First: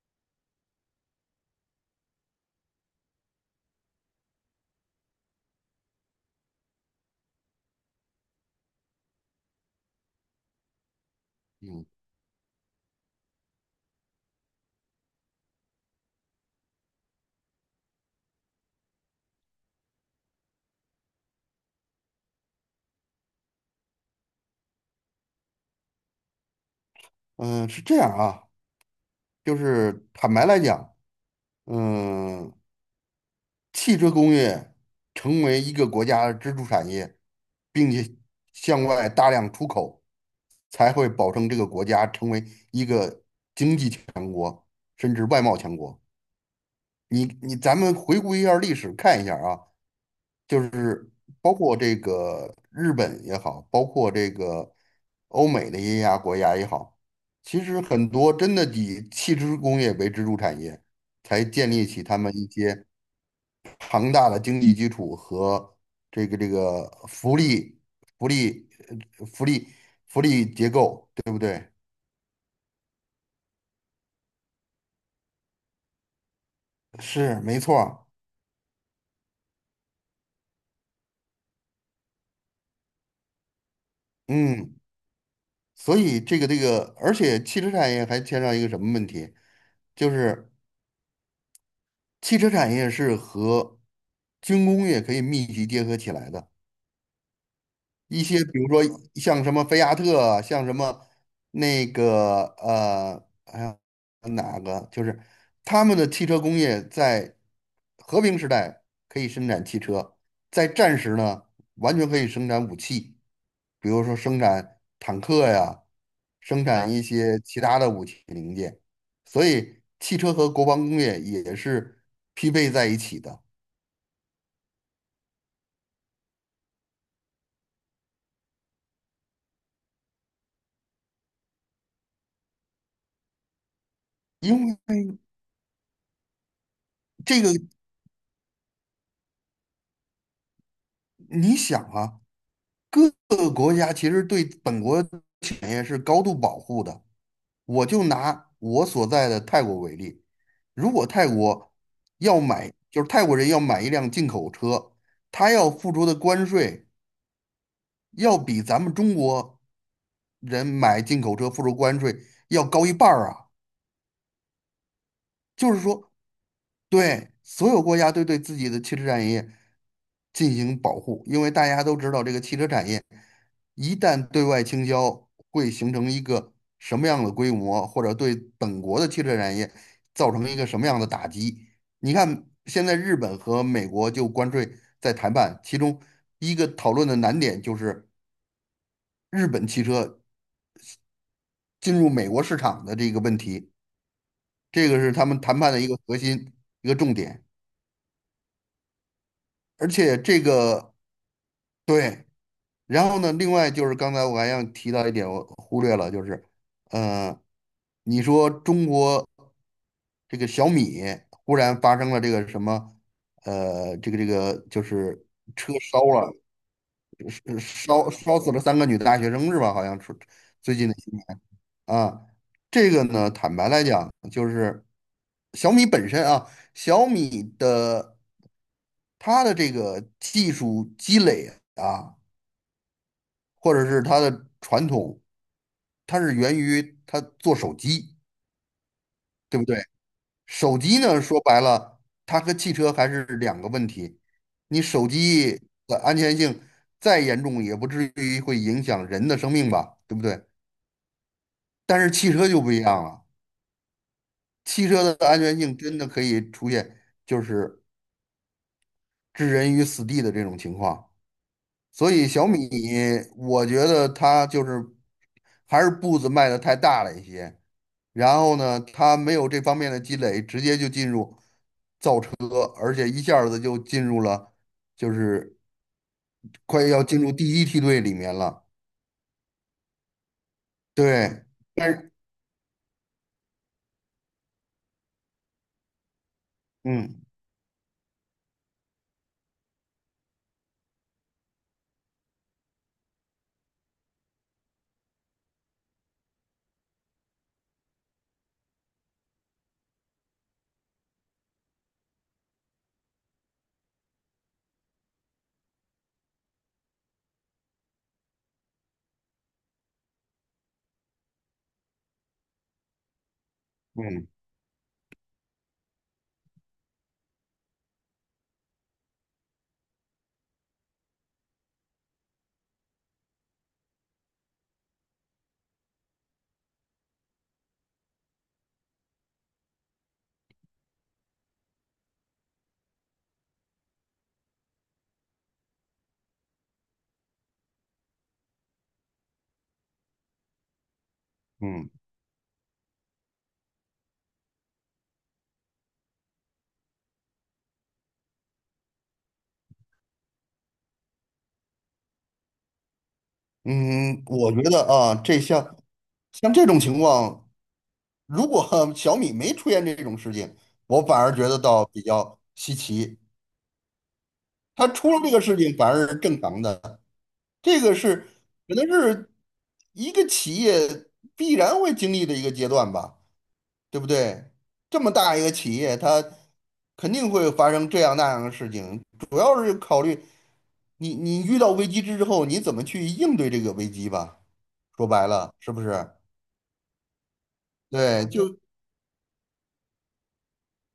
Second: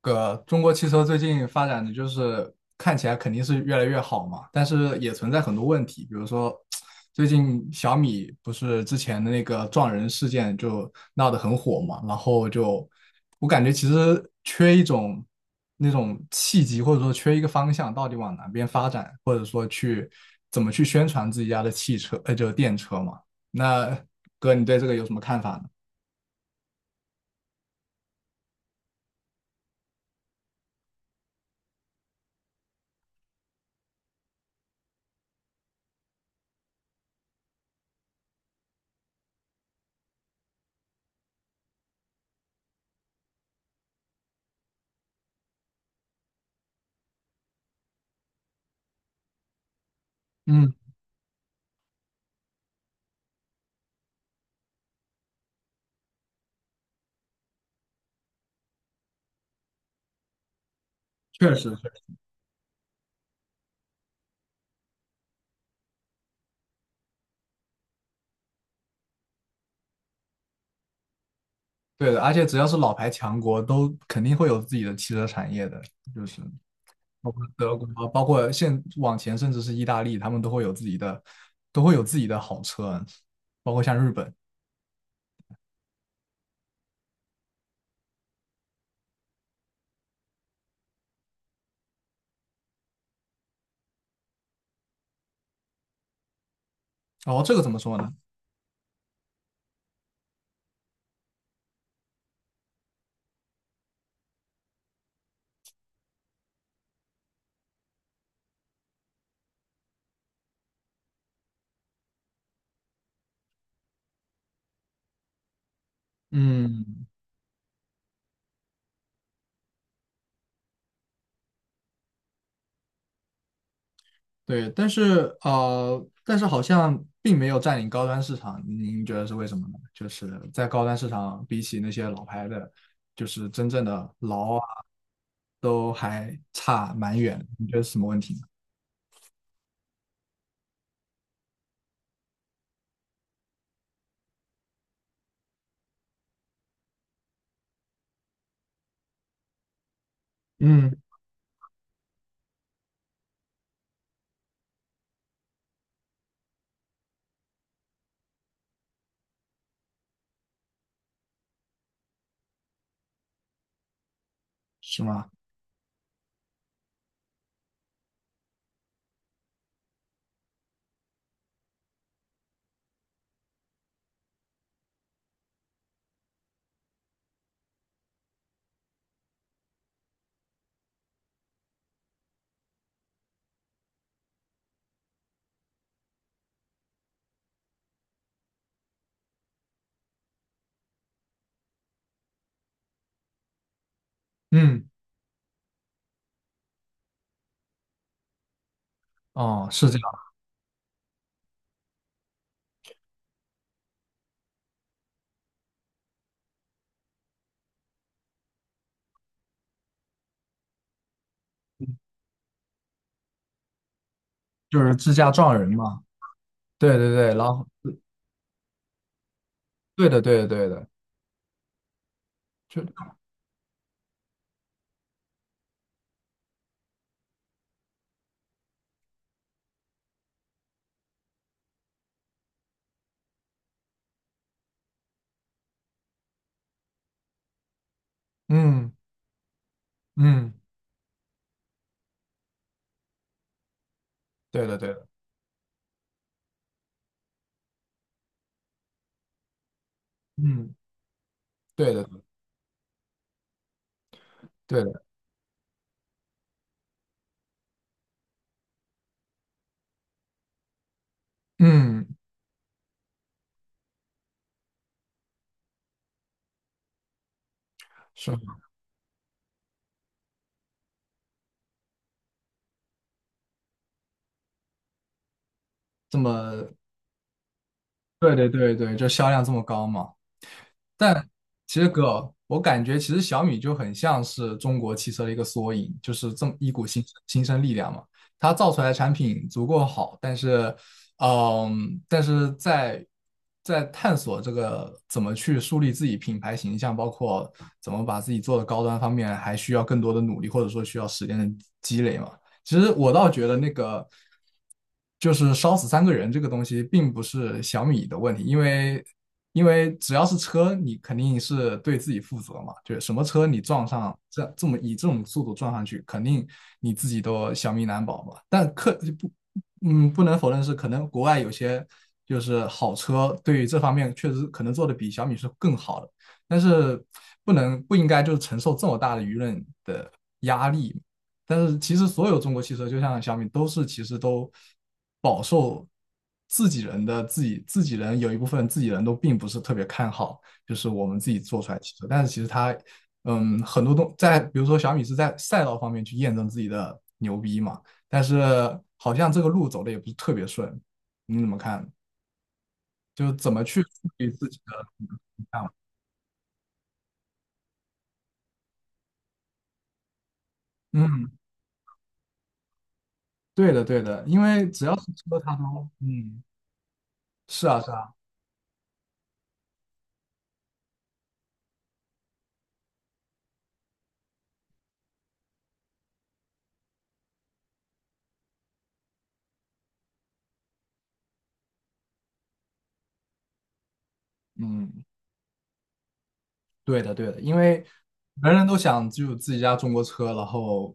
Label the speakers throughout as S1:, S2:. S1: 哥，中国汽车最近发展的就是看起来肯定是越来越好嘛，但是也存在很多问题，比如说最近小米不是之前的那个撞人事件就闹得很火
S2: 嗯，
S1: 嘛，然后就我感觉其实缺一种那种契机，或者说缺一个方向，到底往哪边发展，或者说去怎么去宣传自己家的汽车，就是电车嘛。那哥，你对这个有什么看法呢？
S2: 嗯，是这样啊。就是坦白来讲，嗯，汽车工业成为一个国家的支柱产业，并且向外大量出口，才会保证这个国家成为一个经济强国，甚至外贸强国。咱们回顾一下历史，看一下啊。就
S1: 嗯，
S2: 是包括这个日本也好，包括这个欧美的一些亚国家也好，其实很多真的以汽车工业为支柱产业，才
S1: 确
S2: 建
S1: 实。
S2: 立起他们一些庞大的经济基础和这个福利、呃福利、福利结构，对不对？
S1: 对的，而且只要是老牌强国，都肯定会有自己的汽车产业的，就是
S2: 是，没
S1: 德
S2: 错
S1: 国
S2: 儿。
S1: 啊，包括现往前甚至是意大利，他们都会有自己的好车，包括像日本。
S2: 嗯，所以这个，而且汽车产业还牵上一个什么问题，就是汽车产业是和军工业可以密集结合起来的。
S1: 然后这个怎么说呢？
S2: 一些比如说像什么菲亚特啊，像什么那个哎呀哪个，就是他们的汽车工业在和平时代可以生产汽车，在战时呢，完全可以生产武器，比如说生产坦克呀，生产一
S1: 嗯，
S2: 些其他的武器零件。所以汽车和国防工业也是匹配在一起的。
S1: 对，但是好像并没有占领高端市场，您觉得是为什么呢？就是在高端市场，比起那些老牌的，就是真正的劳啊，
S2: 因为
S1: 都还差蛮
S2: 这
S1: 远。
S2: 个，
S1: 你觉得是什么问题呢？
S2: 你想啊，各个国家其实对本国产业是高度保护的。我就拿我所在的泰国为例，
S1: 嗯，
S2: 如果泰国要买，就是泰国人要买一辆进口车，他要付出的关税要比咱们中国人买进口车付出关税要高一半儿啊。
S1: 是吗？
S2: 就是说，对所有国家都对自己的汽车产业进行保护，因为大家都知道这个汽车产业一旦对外倾销，会形成一个什么样的规模，或者对本国的汽车产业造成一个什么样的打击。你看，现在日本和美国就关税在谈判，其中一个讨论的难点就是日本汽车进入美国市场的这个问题。
S1: 嗯。
S2: 这个是他们谈判的一个核心，一个重点。
S1: 哦，
S2: 而
S1: 是这
S2: 且
S1: 样，
S2: 这个对。然后呢，另外就是刚才我还想提到一点，我忽略了，就是，呃，你说中国这个小米忽然发生了这个什么，
S1: 就
S2: 就
S1: 是自
S2: 是
S1: 驾撞人
S2: 车烧
S1: 嘛。
S2: 了，
S1: 对对对，然
S2: 是
S1: 后
S2: 烧死了三个女大学生是吧？好像
S1: 对
S2: 是
S1: 的对的对
S2: 最
S1: 的。
S2: 近的新闻啊。这个
S1: 就，
S2: 呢，坦白来讲，就是小米本身啊，小米的它的这个技术积累。啊。或者是它的传统，它是源于它做手机，
S1: 嗯
S2: 对不对？
S1: 嗯。
S2: 手机呢，说白了，它和汽车还是两个问题。
S1: 对的
S2: 你
S1: 对的，
S2: 手机的安全性再严重，也不至于会影响人的生命吧，对不对？
S1: 嗯，对
S2: 但
S1: 的
S2: 是汽车就不一样了，
S1: 对
S2: 汽
S1: 的，
S2: 车的安全性真的可以出现就是置人于死地的这种情况。
S1: 嗯，
S2: 所以小米，我觉得它就是还是步子迈得太大了一些。然后
S1: 是
S2: 呢，它没有这方面的积累，直接就进入和而且一下子就进入了，就是
S1: 这么。
S2: 快要进入第一梯队里面
S1: 对对
S2: 了。
S1: 对对，就销量这么高嘛。但
S2: 对，
S1: 其实
S2: 但是，
S1: 哥，我感觉其实小米就很像是中国汽车的一个缩影，就是这么一股新
S2: 嗯
S1: 新生力量嘛。它造出来的产品足够好，但是，但是在探索这个怎么去树立自己品牌形象，包括怎么把自己做的高端方面，还需要更多的努力，或者说需要时间的积累嘛。其实我倒觉得那个就是烧死三个人这个东西，并不是小米的问题，因为只要是车，你肯定是对自己负责嘛，就是什么车你撞上
S2: 嗯
S1: 这么以这种速度撞上去，肯定你自己都小命难保嘛。但可不，嗯，不能否认是可能国外有些就是好车对于这方面确实可能做的比小米是更好的，但是不能不应该就是承受这么大的舆论的压力。但是其实所有中国汽车，就像小米，都是其实都饱受自己人的自己人有一部分自己人都并不是特别看好，就是我们自己做出来的
S2: 嗯
S1: 汽车。但是其实它，嗯，很多东在，比如说小米是在赛道方面去验证自己的牛逼嘛，但是好像这个路走的也不是特别顺，你怎么看？就怎么去树
S2: 嗯，
S1: 立自
S2: 我
S1: 己
S2: 觉得
S1: 的
S2: 啊，这
S1: 看法。
S2: 像像这种情况，如果 小米没出现这种事情，我反
S1: 嗯，
S2: 而觉得倒比较稀奇。
S1: 对的，对的，因为只
S2: 它
S1: 要是
S2: 出了这
S1: 车，
S2: 个
S1: 它
S2: 事情，
S1: 都
S2: 反而是正
S1: 嗯，
S2: 常的。
S1: 是
S2: 这
S1: 啊，是
S2: 个
S1: 啊，
S2: 是可能是一个企业必然会经历的一个阶段吧，对不对？这么大一个企业，它肯定会发生这样那样的事情，主要是考虑你遇到危机之后，你怎么去应对这个危机吧。
S1: 嗯。
S2: 说白了，是不是？
S1: 对的，对的，因为
S2: 对，
S1: 人
S2: 就
S1: 人都想只有自己家中国车，然后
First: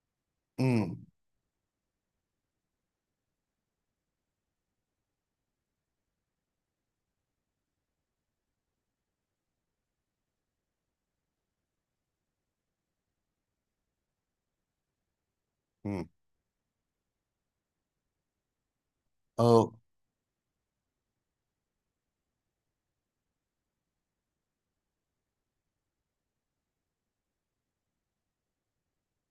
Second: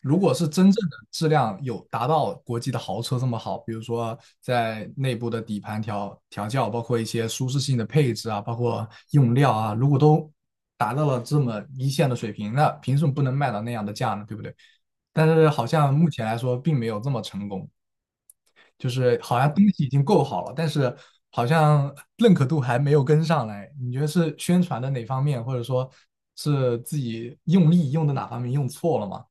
S1: 如果是真正的
S2: 嗯
S1: 质量有达到国际的豪车这么好，比如说在内部的底盘调教，包括一些舒适性的配置啊，包括用料啊，如果都达到了这么一线的水平，那凭什么不能卖到那样的价呢？对不对？但是好像目
S2: 嗯
S1: 前来说并没有这么成功。就是好像东
S2: 呃，
S1: 西已经够好了，但是好像认可度还没有跟上来。你觉得是宣传的哪方面，或者说是自己用力用的哪方面用错了吗？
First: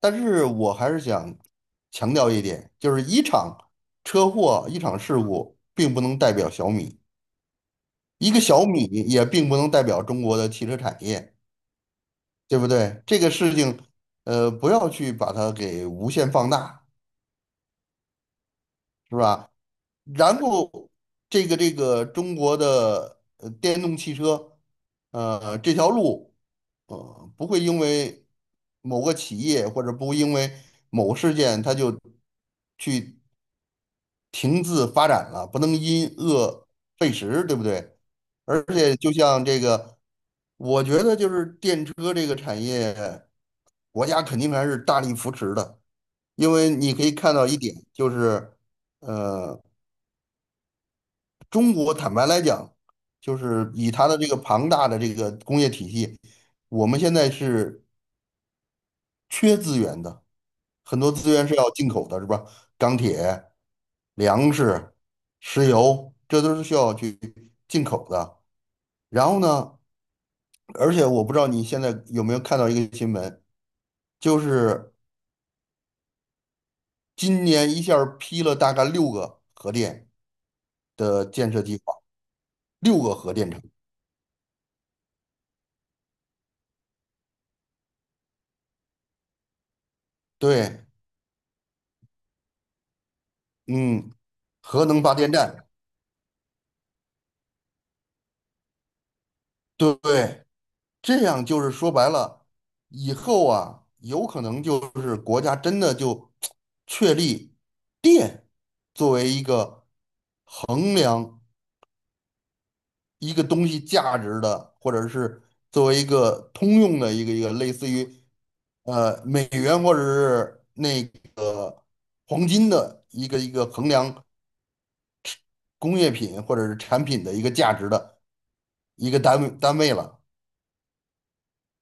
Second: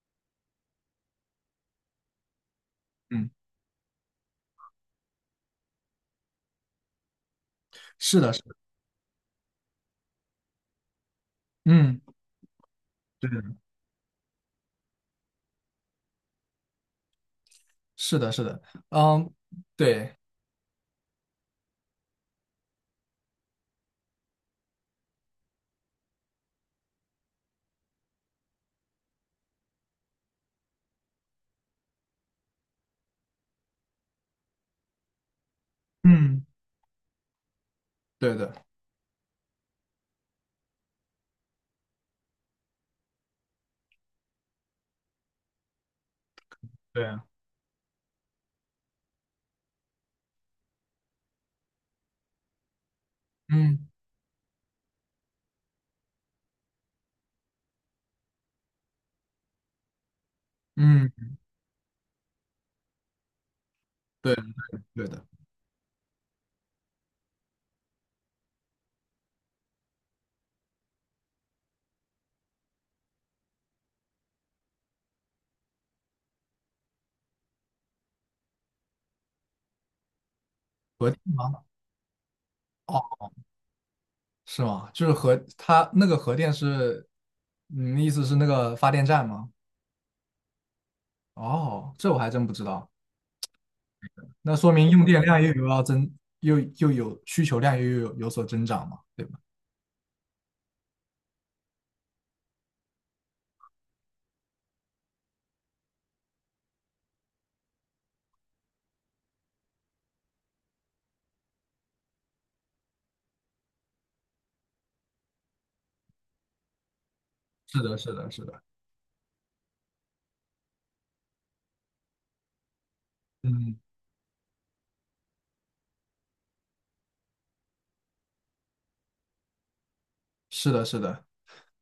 S2: 但是我还是想强调一点，就是一
S1: 嗯，
S2: 场车祸、一场事故，并不能代表小米。
S1: 是
S2: 一
S1: 的，是
S2: 个
S1: 的，
S2: 小米也并不能代表中国的汽车产业，
S1: 嗯，
S2: 对不对？这
S1: 对
S2: 个
S1: 的，
S2: 事情，呃，不要去把它给无限放大，
S1: 是的，是的，
S2: 是
S1: 嗯，
S2: 吧？
S1: 对，
S2: 然后，这个中国的电动汽车，这条路，不会因为某个企业或者不会因为某个事件，它就去停滞发展了，不能因
S1: 嗯，
S2: 恶废食，对不对？
S1: 对的，
S2: 而且就像这个，我觉得就是电车这个产业，国家肯定还是大力扶持的，因为你
S1: 对
S2: 可以
S1: 啊，
S2: 看到一点，就是呃，中国坦白来讲，就是
S1: 嗯
S2: 以它的这个庞大的这个工业体系，我们现在是缺资源的。很多
S1: 嗯，
S2: 资源是要进口的，是吧？钢铁、
S1: 对，
S2: 粮食、
S1: 对的，
S2: 石油，这都是需要去进口的。然后呢，而且我不知道你现在有没有看到一个新闻，就是今年一下儿批了大概六个核电
S1: 核电
S2: 的建设
S1: 吗？
S2: 计划，六个
S1: 哦，
S2: 核电厂。
S1: 是吗？就是核，它那个核电是，你的意思是那个发电站吗？
S2: 对。
S1: 哦，这我还真不知道。
S2: 嗯，
S1: 那说
S2: 核
S1: 明
S2: 能
S1: 用
S2: 发
S1: 电
S2: 电
S1: 量又有
S2: 站，
S1: 要增，又有需求量又有所增长嘛，对吧？
S2: 对不对，这样就是说白了，以后啊，有可能就是国家真的就确立电作为一个衡量一个东西价值的，或者是作为一个通用的一个类
S1: 是
S2: 似
S1: 的，
S2: 于
S1: 是的，是的，
S2: 美元或者是那个黄金的一个
S1: 嗯，
S2: 衡量工业品或者是产品的一个价值的一个单位了。
S1: 是的，是的。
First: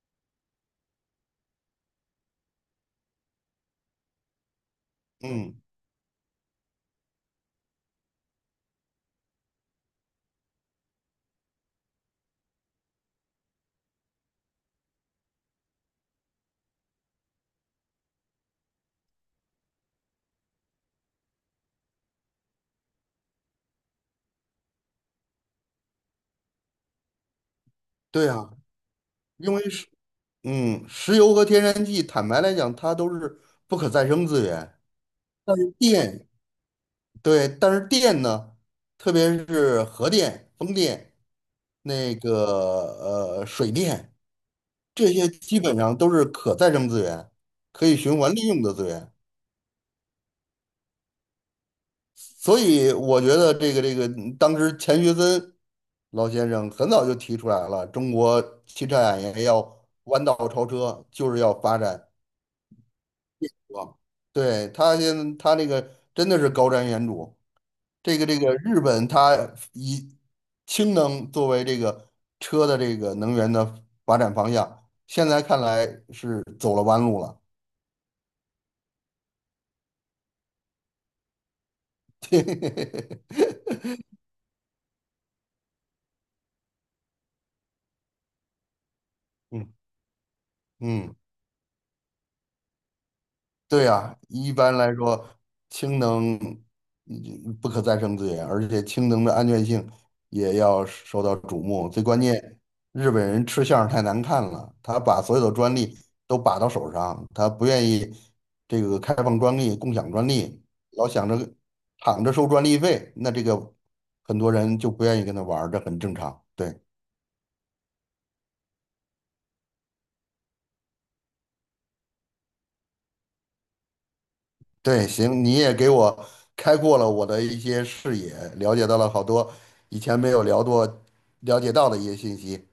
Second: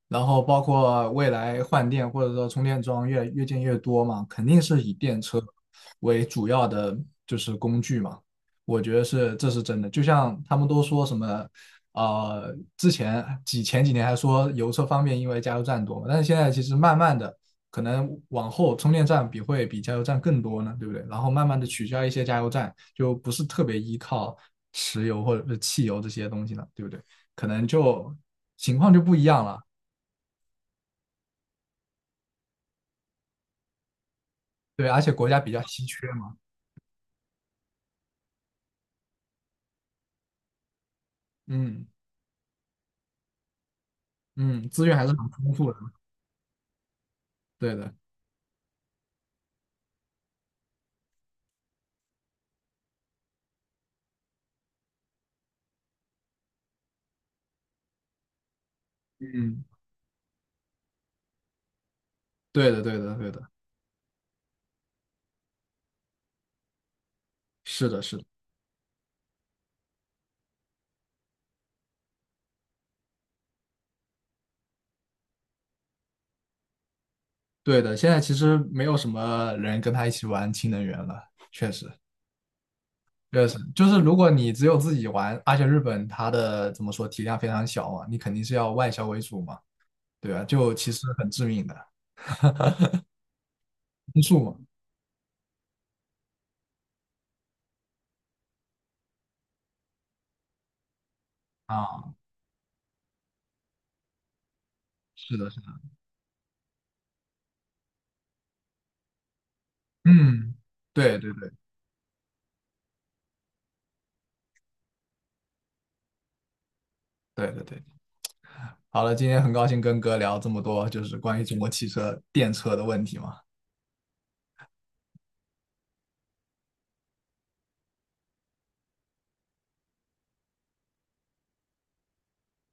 S1: 然后包括未来换电或者说充电桩越建越多嘛，肯定是以电车
S2: 嗯，
S1: 为主要的就是工具嘛。我觉得是这是真的，就像他们都说什么，之前前几年还说油车方便，因为加油站多嘛，但是现在其实慢慢的可能往后充电站会比加油站更多呢，对不对？然后慢慢的取消一些加油站，就不是特别依靠石油或者是汽油这些东西了，对不对？可能就
S2: 对啊，
S1: 情况就不一样
S2: 因为
S1: 了。
S2: 是。石油和天然气，坦白来讲，它都是不可再生资源。
S1: 对，而且国家比
S2: 但
S1: 较
S2: 是
S1: 稀缺
S2: 电，
S1: 嘛，
S2: 对，但是电呢，特别是核电、风电、
S1: 嗯
S2: 那个水电，
S1: 嗯，资源还
S2: 这
S1: 是
S2: 些
S1: 很丰
S2: 基
S1: 富
S2: 本
S1: 的，
S2: 上都是可再生资源，
S1: 对
S2: 可
S1: 的，
S2: 以循环利用的资源。所以我觉得这个，当时钱学森老先生很早就提出来了，中国汽车产业
S1: 嗯，
S2: 要弯道超车，就是要发展。
S1: 对的，对的，对的，
S2: 哇，对，他现在他那个真的是高瞻远瞩。
S1: 是的，是
S2: 这
S1: 的，
S2: 个这个日本，他以氢能作为这个车的这个能源的发展方向，现在看来是走了弯路了。
S1: 对的。现在其实没有什么人跟他一起玩氢能源了，确实，确实，就 是如果你只有自己玩，而且日本它的怎么说体量非常小嘛，你肯定是要外销为主嘛，
S2: 嗯
S1: 对吧？就其实
S2: 嗯。
S1: 很致命的
S2: 对呀，
S1: 因素
S2: 一
S1: 嘛，
S2: 般来说，氢能不可再生资源，而且氢能的安全性也要受到瞩目。最
S1: 啊，
S2: 关键，日本人吃相太难看了，他把
S1: 是
S2: 所有
S1: 的，
S2: 的
S1: 是的，
S2: 专利都把到手上，他不愿意这个开放专利、共享专
S1: 嗯，
S2: 利，老
S1: 对
S2: 想
S1: 对
S2: 着
S1: 对
S2: 躺着收专利费，那这个很多人就不愿意跟他玩儿这很正常。对。
S1: 对对对。好了，今天很高兴跟哥聊这么多，就是关于中国汽车电车的问题嘛。
S2: 对，行，你也给我开阔了我的一些视野，了解到了好多以前没有聊过、了解到的一些信息。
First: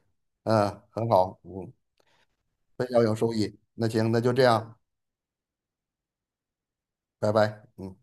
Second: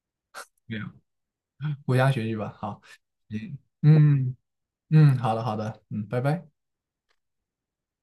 S2: 嗯，
S1: 对
S2: 很好，嗯，
S1: 国家学习吧。好，
S2: 非常有收
S1: 嗯
S2: 益。那行，那就
S1: 嗯
S2: 这样，
S1: 嗯，好的好的，嗯，拜拜。
S2: 拜拜。嗯。